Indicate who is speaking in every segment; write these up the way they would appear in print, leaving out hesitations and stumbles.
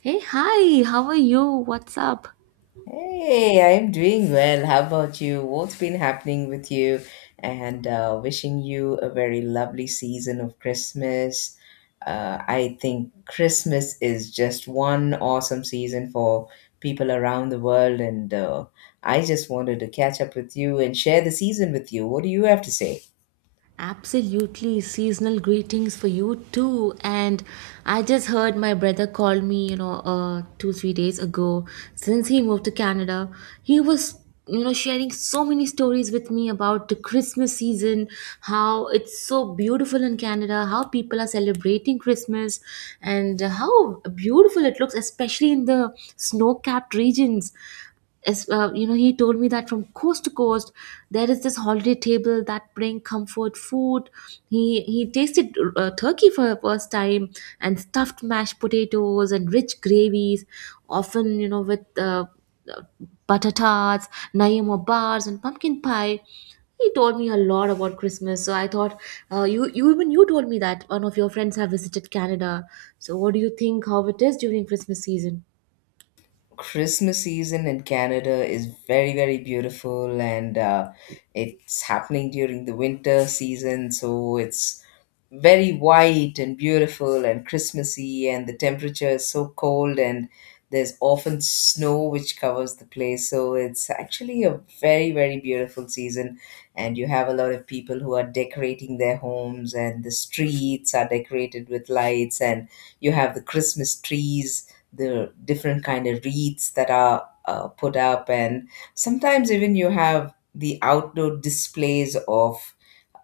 Speaker 1: Hey, hi, how are you? What's up?
Speaker 2: Hey, I'm doing well. How about you? What's been happening with you? And wishing you a very lovely season of Christmas. I think Christmas is just one awesome season for people around the world, and I just wanted to catch up with you and share the season with you. What do you have to say?
Speaker 1: Absolutely, seasonal greetings for you too. And I just heard my brother call me, you know, two, 3 days ago. Since he moved to Canada, he was, you know, sharing so many stories with me about the Christmas season, how it's so beautiful in Canada, how people are celebrating Christmas, and how beautiful it looks, especially in the snow capped regions. As well, you know, he told me that from coast to coast, there is this holiday table that bring comfort food. He tasted turkey for the first time and stuffed mashed potatoes and rich gravies, often you know with uh, butter tarts, Nayama bars, and pumpkin pie. He told me a lot about Christmas, so I thought you told me that one of your friends have visited Canada. So what do you think how it is during Christmas season?
Speaker 2: Christmas season in Canada is very, very beautiful, and it's happening during the winter season, so it's very white and beautiful and Christmassy, and the temperature is so cold, and there's often snow which covers the place. So it's actually a very, very beautiful season. And you have a lot of people who are decorating their homes, and the streets are decorated with lights, and you have the Christmas trees, the different kind of wreaths that are put up, and sometimes even you have the outdoor displays of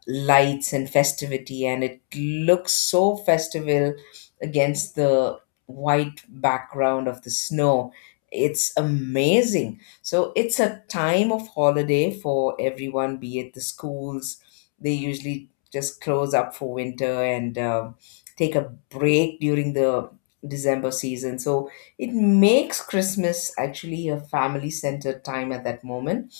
Speaker 2: lights and festivity, and it looks so festival against the white background of the snow. It's amazing. So it's a time of holiday for everyone, be it the schools. They usually just close up for winter and take a break during the December season. So it makes Christmas actually a family centered time at that moment.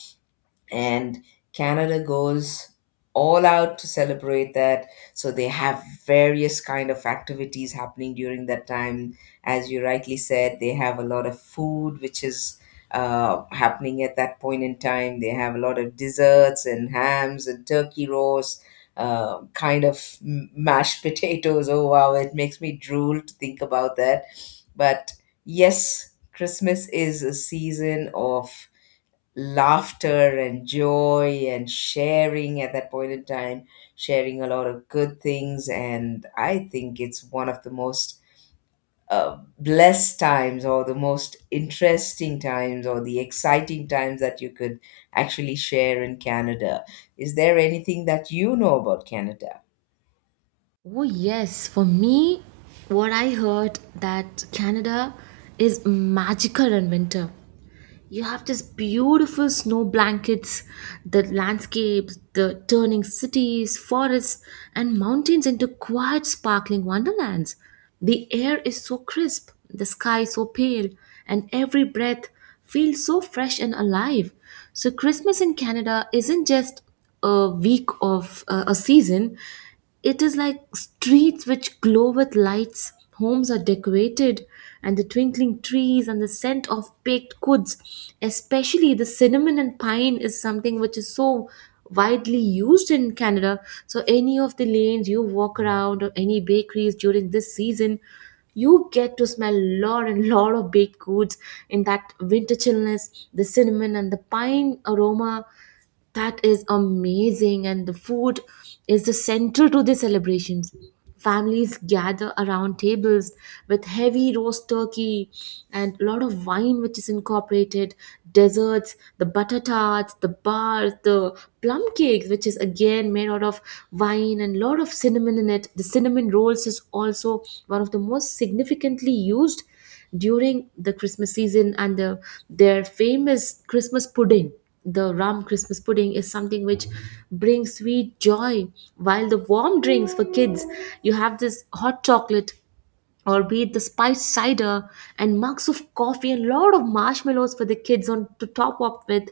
Speaker 2: And Canada goes all out to celebrate that. So they have various kind of activities happening during that time. As you rightly said, they have a lot of food which is happening at that point in time. They have a lot of desserts and hams and turkey roast, kind of mashed potatoes. Oh wow, it makes me drool to think about that. But yes, Christmas is a season of laughter and joy and sharing at that point in time, sharing a lot of good things. And I think it's one of the most blessed times or the most interesting times or the exciting times that you could actually share in Canada. Is there anything that you know about Canada?
Speaker 1: Oh yes, for me, what I heard that Canada is magical in winter. You have this beautiful snow blankets, the landscapes, the turning cities, forests, and mountains into quiet, sparkling wonderlands. The air is so crisp, the sky so pale, and every breath feels so fresh and alive. So, Christmas in Canada isn't just a week of a season, it is like streets which glow with lights, homes are decorated, and the twinkling trees and the scent of baked goods, especially the cinnamon and pine, is something which is so widely used in Canada. So, any of the lanes you walk around or any bakeries during this season, you get to smell lot and lot of baked goods in that winter chillness, the cinnamon and the pine aroma that is amazing, and the food is the central to the celebrations. Families gather around tables with heavy roast turkey and a lot of wine, which is incorporated, desserts, the butter tarts, the bars, the plum cakes, which is again made out of wine and lot of cinnamon in it. The cinnamon rolls is also one of the most significantly used during the Christmas season and their famous Christmas pudding. The rum Christmas pudding is something which brings sweet joy, while the warm drinks for kids, you have this hot chocolate or be it the spiced cider and mugs of coffee and a lot of marshmallows for the kids on to top up with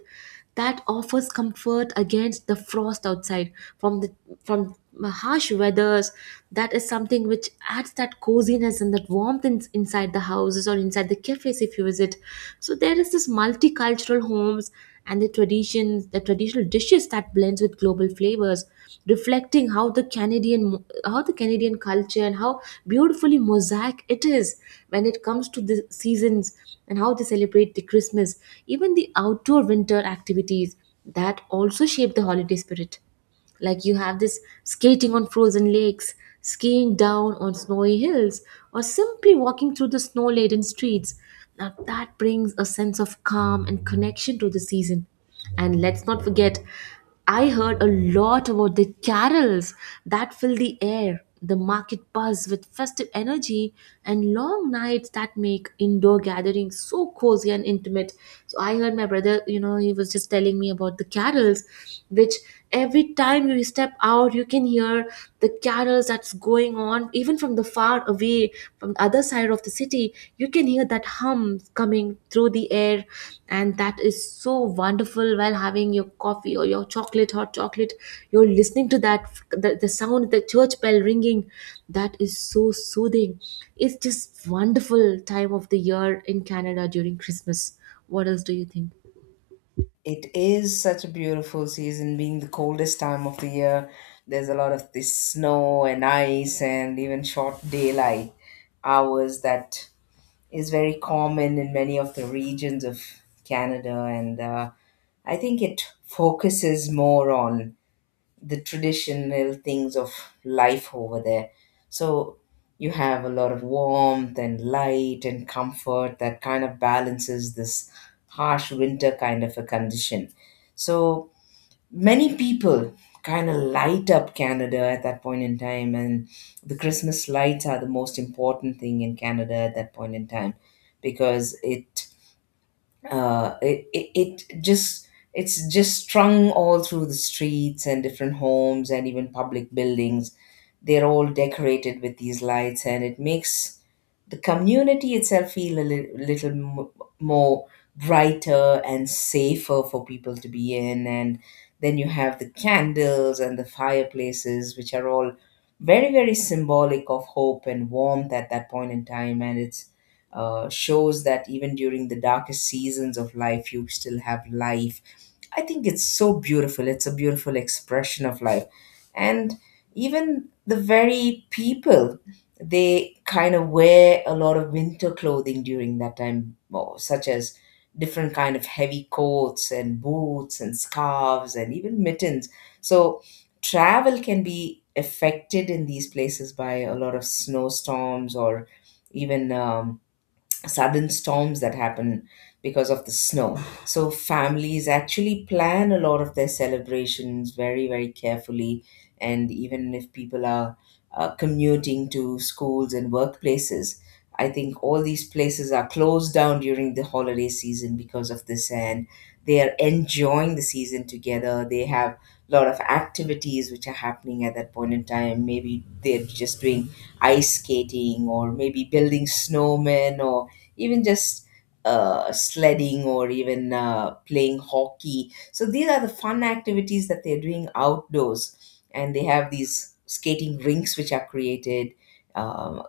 Speaker 1: that offers comfort against the frost outside from the from harsh weathers. That is something which adds that coziness and that warmth inside the houses or inside the cafes if you visit. So there is this multicultural homes and the traditions, the traditional dishes that blends with global flavors, reflecting how the Canadian culture and how beautifully mosaic it is when it comes to the seasons and how they celebrate the Christmas. Even the outdoor winter activities that also shape the holiday spirit, like you have this skating on frozen lakes, skiing down on snowy hills, or simply walking through the snow laden streets. Now that brings a sense of calm and connection to the season. And let's not forget, I heard a lot about the carols that fill the air, the market buzz with festive energy, and long nights that make indoor gatherings so cozy and intimate. So I heard my brother, you know, he was just telling me about the carols, which every time you step out you can hear the carols that's going on, even from the far away, from the other side of the city you can hear that hum coming through the air, and that is so wonderful while having your coffee or your chocolate, hot chocolate. You're listening to that, the sound, the church bell ringing, that is so soothing. It's just wonderful time of the year in Canada during Christmas. What else do you think?
Speaker 2: It is such a beautiful season, being the coldest time of the year. There's a lot of this snow and ice, and even short daylight hours that is very common in many of the regions of Canada, and I think it focuses more on the traditional things of life over there. So you have a lot of warmth and light and comfort that kind of balances this harsh winter kind of a condition. So many people kind of light up Canada at that point in time, and the Christmas lights are the most important thing in Canada at that point in time, because it it just it's just strung all through the streets and different homes and even public buildings. They're all decorated with these lights, and it makes the community itself feel a little more brighter and safer for people to be in. And then you have the candles and the fireplaces, which are all very, very symbolic of hope and warmth at that point in time, and it's shows that even during the darkest seasons of life, you still have life. I think it's so beautiful. It's a beautiful expression of life. And even the very people, they kind of wear a lot of winter clothing during that time, or such as different kind of heavy coats and boots and scarves and even mittens. So travel can be affected in these places by a lot of snowstorms or even sudden storms that happen because of the snow. So families actually plan a lot of their celebrations very, very carefully. And even if people are commuting to schools and workplaces, I think all these places are closed down during the holiday season because of this, and they are enjoying the season together. They have a lot of activities which are happening at that point in time. Maybe they're just doing ice skating, or maybe building snowmen, or even just sledding or even playing hockey. So these are the fun activities that they're doing outdoors, and they have these skating rinks which are created um,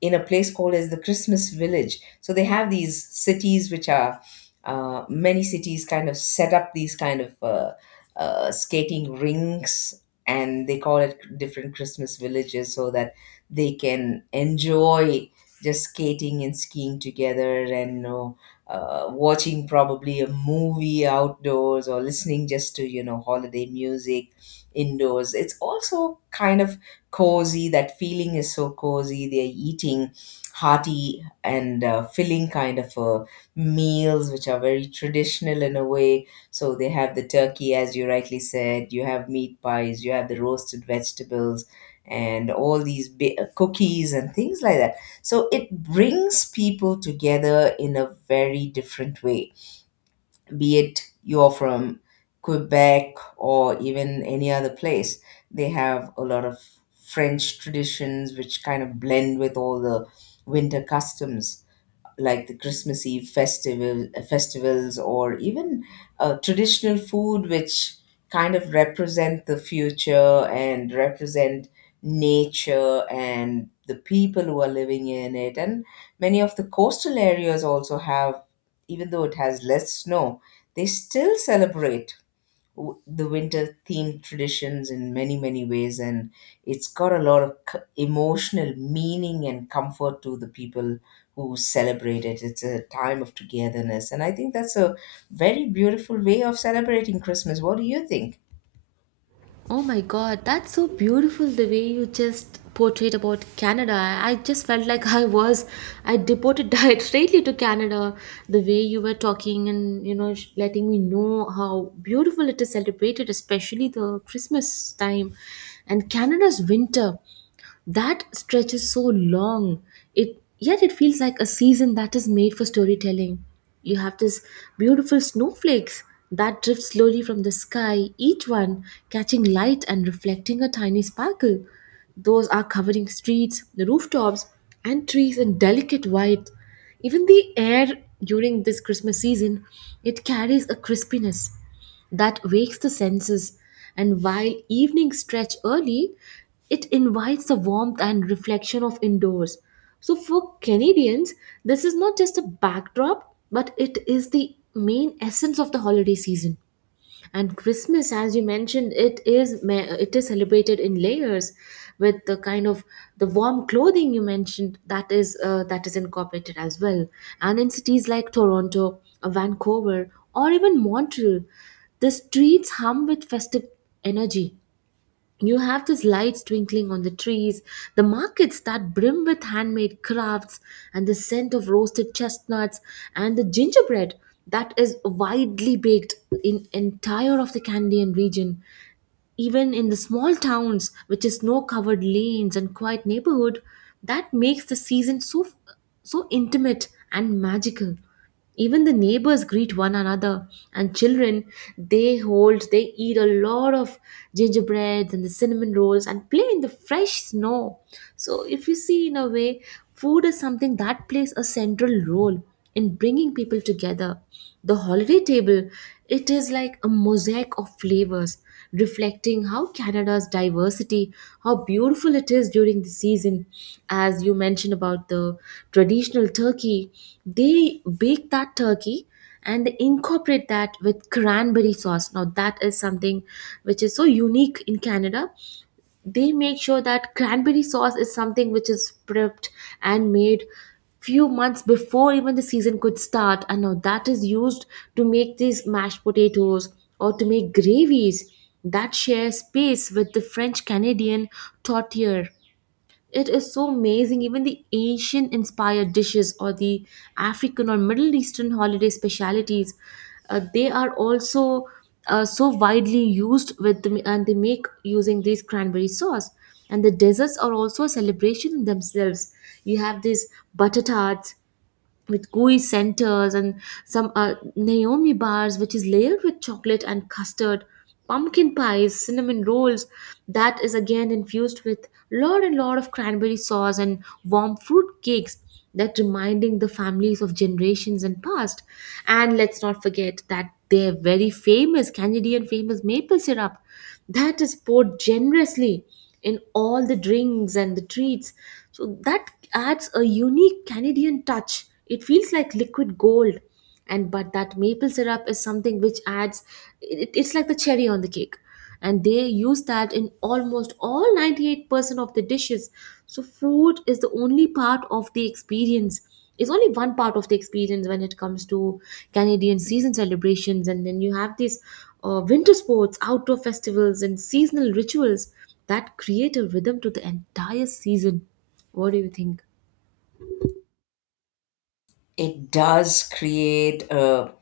Speaker 2: in a place called as the Christmas Village. So they have these cities which are many cities kind of set up these kind of skating rinks, and they call it different Christmas villages so that they can enjoy just skating and skiing together, and watching probably a movie outdoors or listening just to holiday music indoors. It's also kind of cozy. That feeling is so cozy. They're eating hearty and filling kind of meals which are very traditional in a way. So they have the turkey, as you rightly said. You have meat pies, you have the roasted vegetables and all these cookies and things like that. So it brings people together in a very different way, be it you're from Quebec or even any other place. They have a lot of French traditions which kind of blend with all the winter customs, like the Christmas Eve festivals, or even traditional food which kind of represent the future and represent nature and the people who are living in it. And many of the coastal areas also have, even though it has less snow, they still celebrate the winter themed traditions in many, many ways, and it's got a lot of emotional meaning and comfort to the people who celebrate it. It's a time of togetherness, and I think that's a very beautiful way of celebrating Christmas. What do you think?
Speaker 1: Oh my god, that's so beautiful the way you just portrayed about Canada. I just felt like I was, I deported directly to Canada. The way you were talking and, you know, letting me know how beautiful it is celebrated, especially the Christmas time and Canada's winter. That stretch is so long. It yet it feels like a season that is made for storytelling. You have this beautiful snowflakes that drift slowly from the sky, each one catching light and reflecting a tiny sparkle. Those are covering streets, the rooftops, and trees in delicate white. Even the air during this Christmas season, it carries a crispiness that wakes the senses, and while evenings stretch early, it invites the warmth and reflection of indoors. So, for Canadians, this is not just a backdrop, but it is the main essence of the holiday season. And Christmas, as you mentioned, it is celebrated in layers, with the kind of the warm clothing you mentioned, that is incorporated as well. And in cities like Toronto, Vancouver, or even Montreal, the streets hum with festive energy. You have these lights twinkling on the trees, the markets that brim with handmade crafts, and the scent of roasted chestnuts and the gingerbread that is widely baked in entire of the Candian region. Even in the small towns with its snow-covered lanes and quiet neighborhood, that makes the season so intimate and magical. Even the neighbors greet one another, and children they eat a lot of gingerbreads and the cinnamon rolls and play in the fresh snow. So if you see in a way, food is something that plays a central role and bringing people together. The holiday table, it is like a mosaic of flavors, reflecting how Canada's diversity, how beautiful it is during the season. As you mentioned about the traditional turkey, they bake that turkey and they incorporate that with cranberry sauce. Now, that is something which is so unique in Canada. They make sure that cranberry sauce is something which is prepped and made few months before even the season could start, and now that is used to make these mashed potatoes or to make gravies that share space with the french canadian tortilla. It is so amazing. Even the Asian inspired dishes or the African or Middle Eastern holiday specialities, they are also so widely used with them, and they make using these cranberry sauce. And the desserts are also a celebration in themselves. You have these butter tarts, with gooey centers, and some Naomi bars, which is layered with chocolate and custard, pumpkin pies, cinnamon rolls. That is again infused with lot and lot of cranberry sauce and warm fruit cakes. That reminding the families of generations and past. And let's not forget that their very famous Canadian famous maple syrup that is poured generously in all the drinks and the treats. So that adds a unique Canadian touch. It feels like liquid gold. And but that maple syrup is something which adds it's like the cherry on the cake. And they use that in almost all 98% of the dishes. So food is the only part of the experience is only one part of the experience when it comes to Canadian season celebrations. And then you have these winter sports, outdoor festivals, and seasonal rituals that create a rhythm to the entire season. What do you think?
Speaker 2: It does create a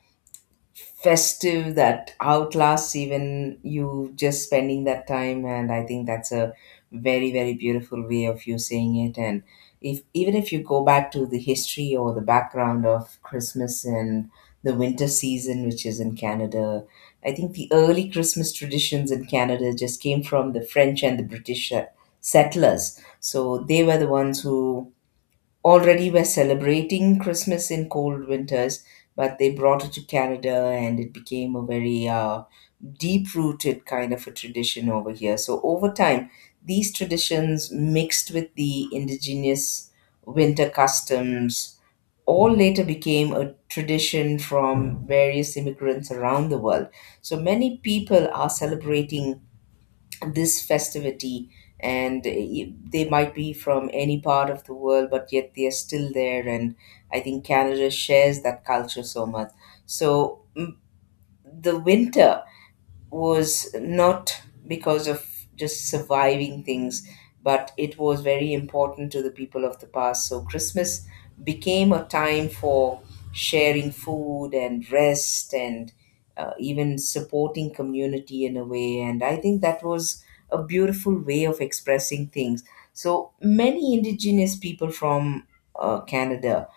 Speaker 2: festive that outlasts even you just spending that time, and I think that's a very, very beautiful way of you saying it. And if, even if you go back to the history or the background of Christmas and the winter season which is in Canada, I think the early Christmas traditions in Canada just came from the French and the British settlers. So they were the ones who already were celebrating Christmas in cold winters, but they brought it to Canada and it became a very deep rooted kind of a tradition over here. So over time, these traditions mixed with the indigenous winter customs, all later became a tradition from various immigrants around the world. So many people are celebrating this festivity, and they might be from any part of the world, but yet they are still there. And I think Canada shares that culture so much. So the winter was not because of just surviving things, but it was very important to the people of the past. So Christmas became a time for sharing food and rest and even supporting community in a way. And I think that was a beautiful way of expressing things. So many indigenous people from Canada,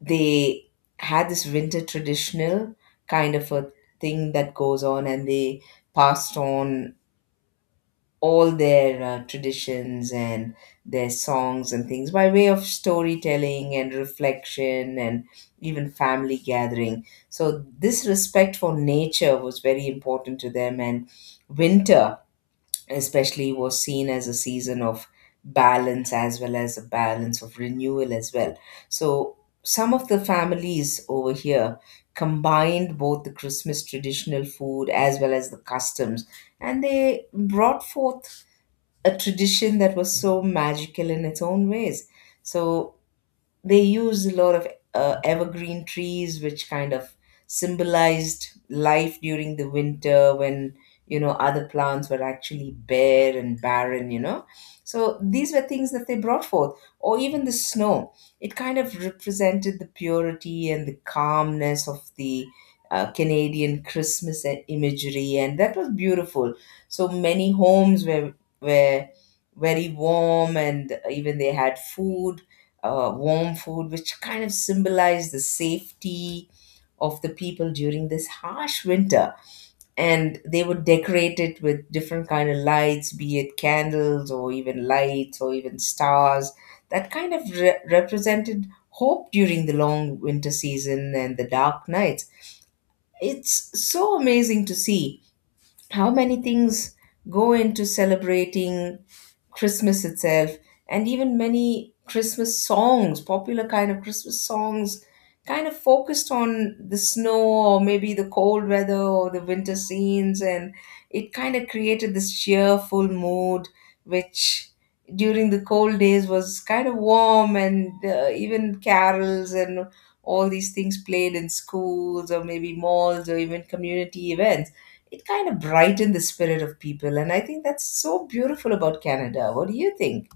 Speaker 2: they had this winter traditional kind of a thing that goes on, and they passed on all their traditions and their songs and things by way of storytelling and reflection and even family gathering. So this respect for nature was very important to them, and winter especially was seen as a season of balance, as well as a balance of renewal as well. So some of the families over here combined both the Christmas traditional food as well as the customs, and they brought forth a tradition that was so magical in its own ways. So they used a lot of evergreen trees which kind of symbolized life during the winter, when you know other plants were actually bare and barren, you know. So these were things that they brought forth, or even the snow. It kind of represented the purity and the calmness of the Canadian Christmas imagery, and that was beautiful. So many homes were very warm, and even they had food, warm food, which kind of symbolized the safety of the people during this harsh winter. And they would decorate it with different kind of lights, be it candles or even lights or even stars. That kind of represented hope during the long winter season and the dark nights. It's so amazing to see how many things go into celebrating Christmas itself. And even many Christmas songs, popular kind of Christmas songs, kind of focused on the snow or maybe the cold weather or the winter scenes, and it kind of created this cheerful mood, which during the cold days was kind of warm. And even carols and all these things played in schools or maybe malls or even community events, it kind of brightened the spirit of people. And I think that's so beautiful about Canada. What do you think?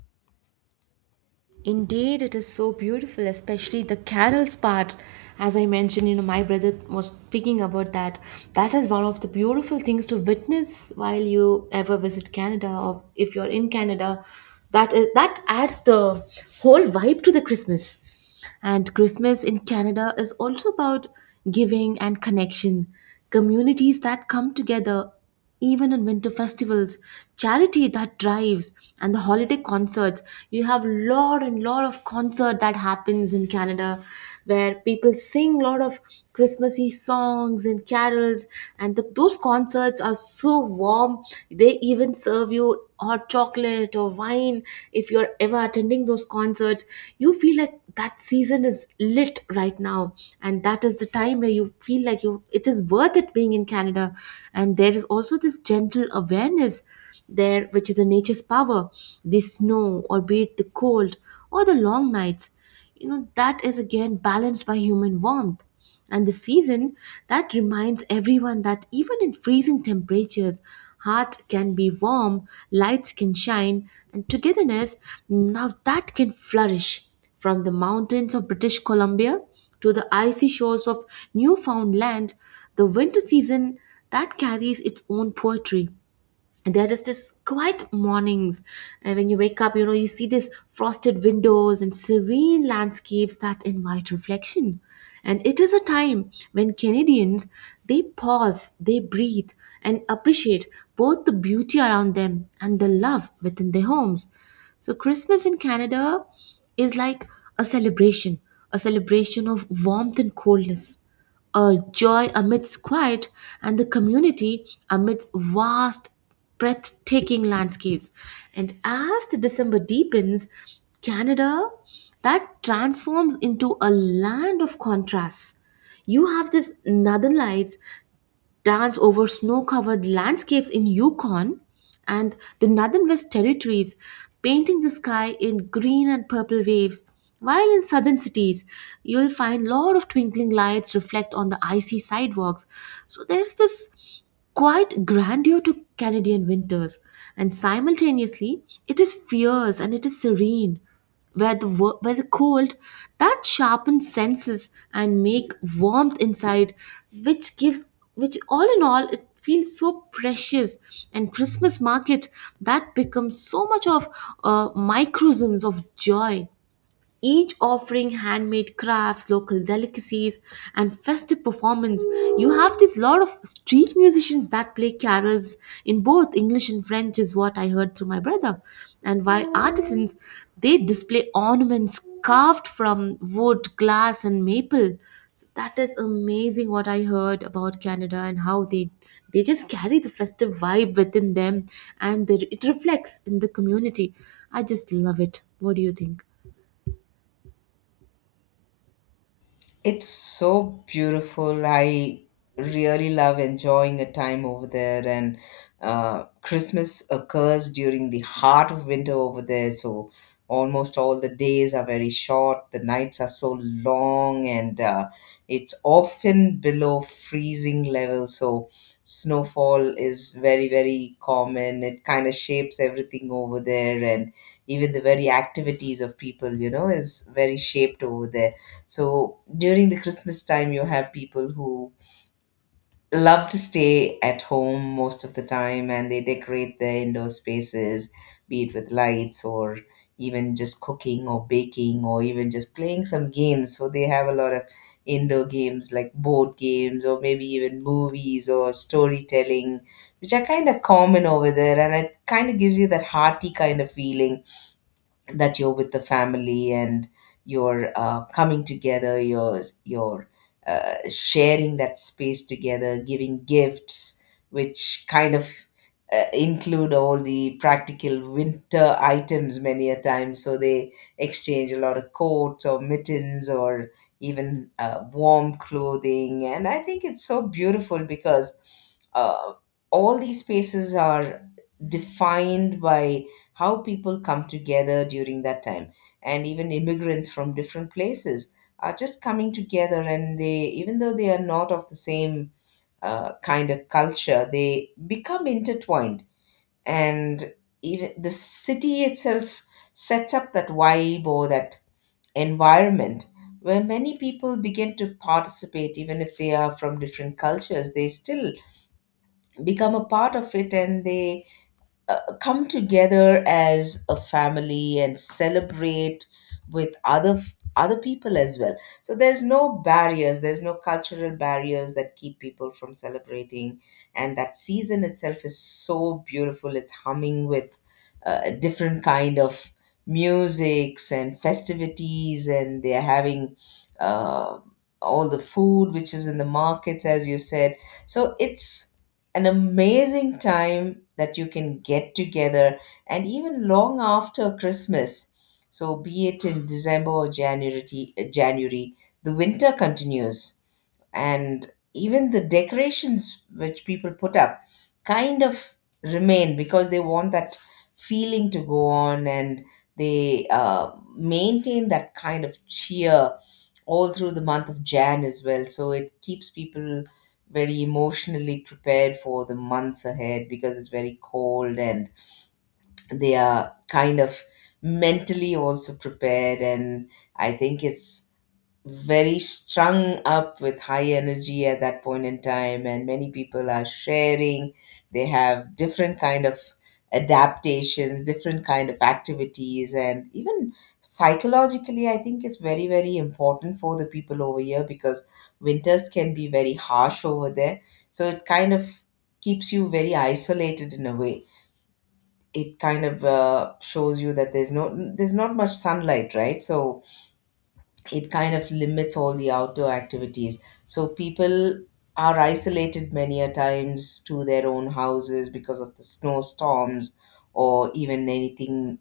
Speaker 1: Indeed, it is so beautiful, especially the carols part. As I mentioned, you know, my brother was speaking about that. That is one of the beautiful things to witness while you ever visit Canada, or if you're in Canada. That is that adds the whole vibe to the Christmas. And Christmas in Canada is also about giving and connection. Communities that come together, even on winter festivals, charity that drives, and the holiday concerts. You have lot and lot of concert that happens in Canada, where people sing a lot of Christmassy songs and carols, and those concerts are so warm. They even serve you hot chocolate or wine if you're ever attending those concerts. You feel like that season is lit right now, and that is the time where you feel like you it is worth it being in Canada. And there is also this gentle awareness there, which is the nature's power, the snow, or be it the cold or the long nights, that is again balanced by human warmth and the season that reminds everyone that even in freezing temperatures, heart can be warm, lights can shine, and togetherness now that can flourish from the mountains of British Columbia to the icy shores of Newfoundland. The winter season that carries its own poetry. There is this quiet mornings, and when you wake up, you see these frosted windows and serene landscapes that invite reflection. And it is a time when Canadians, they pause, they breathe, and appreciate both the beauty around them and the love within their homes. So Christmas in Canada is like a celebration, a celebration of warmth and coldness, a joy amidst quiet, and the community amidst vast, breathtaking landscapes. And as the December deepens, Canada that transforms into a land of contrasts. You have this northern lights dance over snow covered landscapes in Yukon and the Northern West Territories, painting the sky in green and purple waves. While in southern cities, you'll find a lot of twinkling lights reflect on the icy sidewalks. So there's this quite grandeur to Canadian winters, and simultaneously it is fierce and it is serene. Where the cold that sharpens senses and make warmth inside, which gives, which all in all it feels so precious. And Christmas market that becomes so much of microcosms of joy, each offering handmade crafts, local delicacies, and festive performance. You have this lot of street musicians that play carols in both English and French, is what I heard through my brother. And while artisans, they display ornaments carved from wood, glass, and maple. So that is amazing what I heard about Canada and how they just carry the festive vibe within them and it reflects in the community. I just love it. What do you think?
Speaker 2: It's so beautiful. I really love enjoying a time over there. And Christmas occurs during the heart of winter over there. So almost all the days are very short, the nights are so long, and it's often below freezing level. So snowfall is very, very common. It kind of shapes everything over there, and even the very activities of people, you know, is very shaped over there. So during the Christmas time, you have people who love to stay at home most of the time, and they decorate their indoor spaces, be it with lights or even just cooking or baking or even just playing some games. So they have a lot of indoor games like board games or maybe even movies or storytelling, which are kind of common over there. And it kind of gives you that hearty kind of feeling that you're with the family, and you're coming together, you're sharing that space together, giving gifts which kind of include all the practical winter items many a time. So they exchange a lot of coats or mittens or even warm clothing, and I think it's so beautiful because uh, all these spaces are defined by how people come together during that time. And even immigrants from different places are just coming together, and they, even though they are not of the same kind of culture, they become intertwined. And even the city itself sets up that vibe or that environment where many people begin to participate. Even if they are from different cultures, they still become a part of it, and they come together as a family and celebrate with other people as well. So there's no barriers, there's no cultural barriers that keep people from celebrating. And that season itself is so beautiful. It's humming with different kind of musics and festivities, and they're having uh, all the food which is in the markets, as you said. So it's an amazing time that you can get together, and even long after Christmas. So, be it in December or January, January, the winter continues. And even the decorations which people put up kind of remain because they want that feeling to go on, and they maintain that kind of cheer all through the month of Jan as well. So it keeps people very emotionally prepared for the months ahead because it's very cold, and they are kind of mentally also prepared. And I think it's very strung up with high energy at that point in time, and many people are sharing. They have different kind of adaptations, different kind of activities, and even psychologically, I think it's very, very important for the people over here because winters can be very harsh over there. So it kind of keeps you very isolated in a way. It kind of shows you that there's no, there's not much sunlight, right? So it kind of limits all the outdoor activities. So people are isolated many a times to their own houses because of the snowstorms or even anything,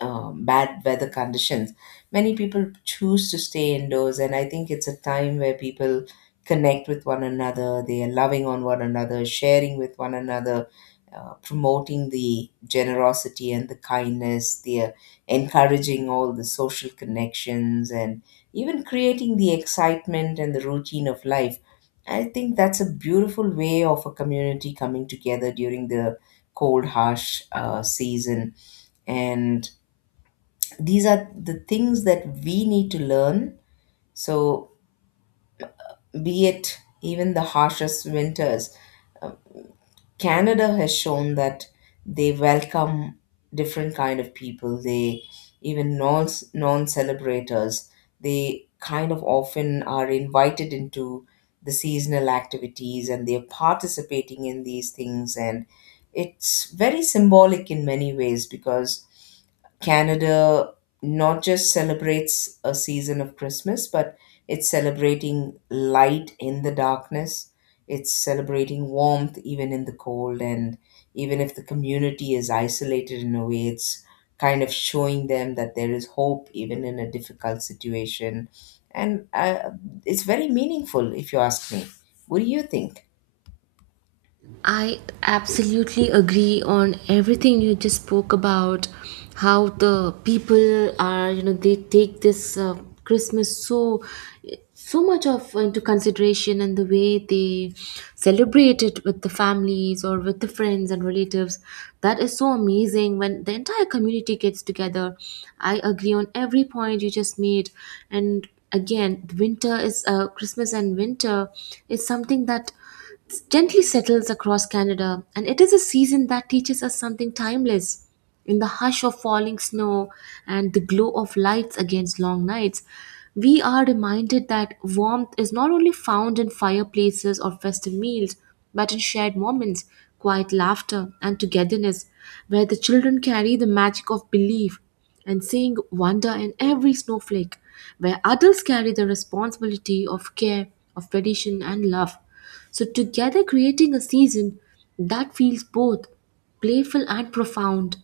Speaker 2: bad weather conditions. Many people choose to stay indoors, and I think it's a time where people connect with one another. They are loving on one another, sharing with one another. Promoting the generosity and the kindness, they are encouraging all the social connections and even creating the excitement and the routine of life. I think that's a beautiful way of a community coming together during the cold, harsh season. And these are the things that we need to learn. So, be it even the harshest winters, Canada has shown that they welcome different kind of people. They, even non celebrators, they kind of often are invited into the seasonal activities, and they're participating in these things. And it's very symbolic in many ways because Canada not just celebrates a season of Christmas, but it's celebrating light in the darkness. It's celebrating warmth even in the cold. And even if the community is isolated in a way, it's kind of showing them that there is hope even in a difficult situation. And it's very meaningful, if you ask me. What do you think?
Speaker 1: I absolutely agree on everything you just spoke about, how the people are, they take this Christmas so so much of into consideration, and the way they celebrate it with the families or with the friends and relatives, that is so amazing when the entire community gets together. I agree on every point you just made. And again, winter is, Christmas and winter is something that gently settles across Canada, and it is a season that teaches us something timeless. In the hush of falling snow and the glow of lights against long nights, we are reminded that warmth is not only found in fireplaces or festive meals, but in shared moments, quiet laughter, and togetherness, where the children carry the magic of belief and seeing wonder in every snowflake, where adults carry the responsibility of care, of tradition, and love. So, together creating a season that feels both playful and profound.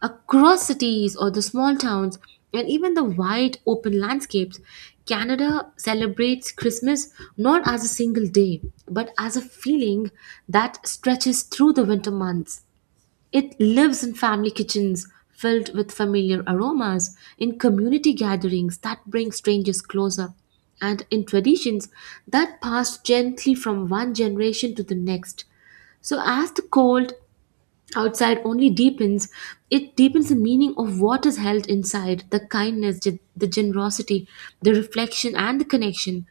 Speaker 1: Across cities or the small towns, and even the wide open landscapes, Canada celebrates Christmas not as a single day, but as a feeling that stretches through the winter months. It lives in family kitchens filled with familiar aromas, in community gatherings that bring strangers closer, and in traditions that pass gently from one generation to the next. So, as the cold outside only deepens, it deepens the meaning of what is held inside, the kindness, the generosity, the reflection, and the connection.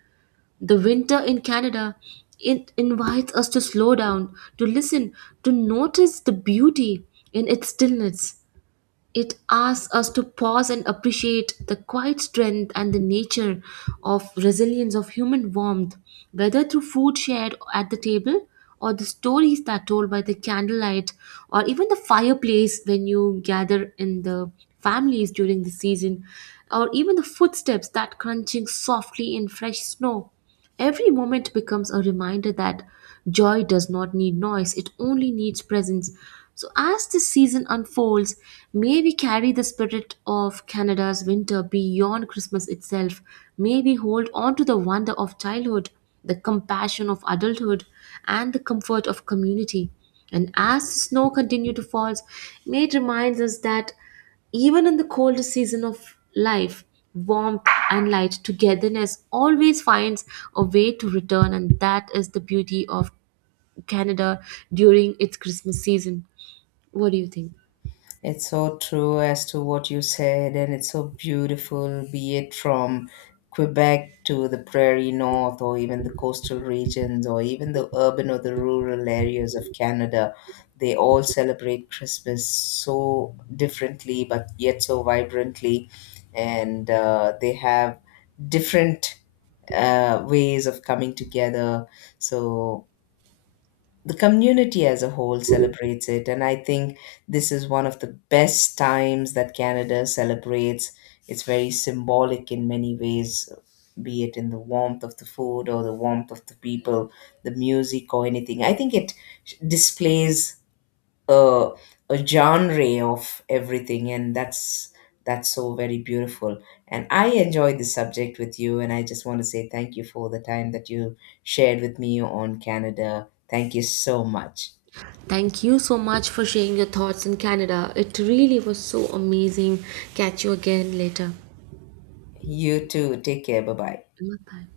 Speaker 1: The winter in Canada, it invites us to slow down, to listen, to notice the beauty in its stillness. It asks us to pause and appreciate the quiet strength and the nature of resilience of human warmth, whether through food shared at the table or the stories that are told by the candlelight or even the fireplace when you gather in the families during the season or even the footsteps that crunching softly in fresh snow. Every moment becomes a reminder that joy does not need noise, it only needs presence. So, as this season unfolds, may we carry the spirit of Canada's winter beyond Christmas itself. May we hold on to the wonder of childhood, the compassion of adulthood, and the comfort of community. And as snow continues to fall, may it remind us that even in the coldest season of life, warmth and light, togetherness always finds a way to return, and that is the beauty of Canada during its Christmas season. What do you think?
Speaker 2: It's so true as to what you said, and it's so beautiful, be it from Quebec to the prairie north, or even the coastal regions, or even the urban or the rural areas of Canada. They all celebrate Christmas so differently, but yet so vibrantly, and they have different ways of coming together. So the community as a whole celebrates it, and I think this is one of the best times that Canada celebrates. It's very symbolic in many ways, be it in the warmth of the food or the warmth of the people, the music or anything. I think it displays a, a genre of everything, and that's so very beautiful. And I enjoyed this subject with you, and I just want to say thank you for the time that you shared with me on Canada. Thank you so much.
Speaker 1: Thank you so much for sharing your thoughts on Canada. It really was so amazing. Catch you again later.
Speaker 2: You too, take care. Bye bye
Speaker 1: Bye.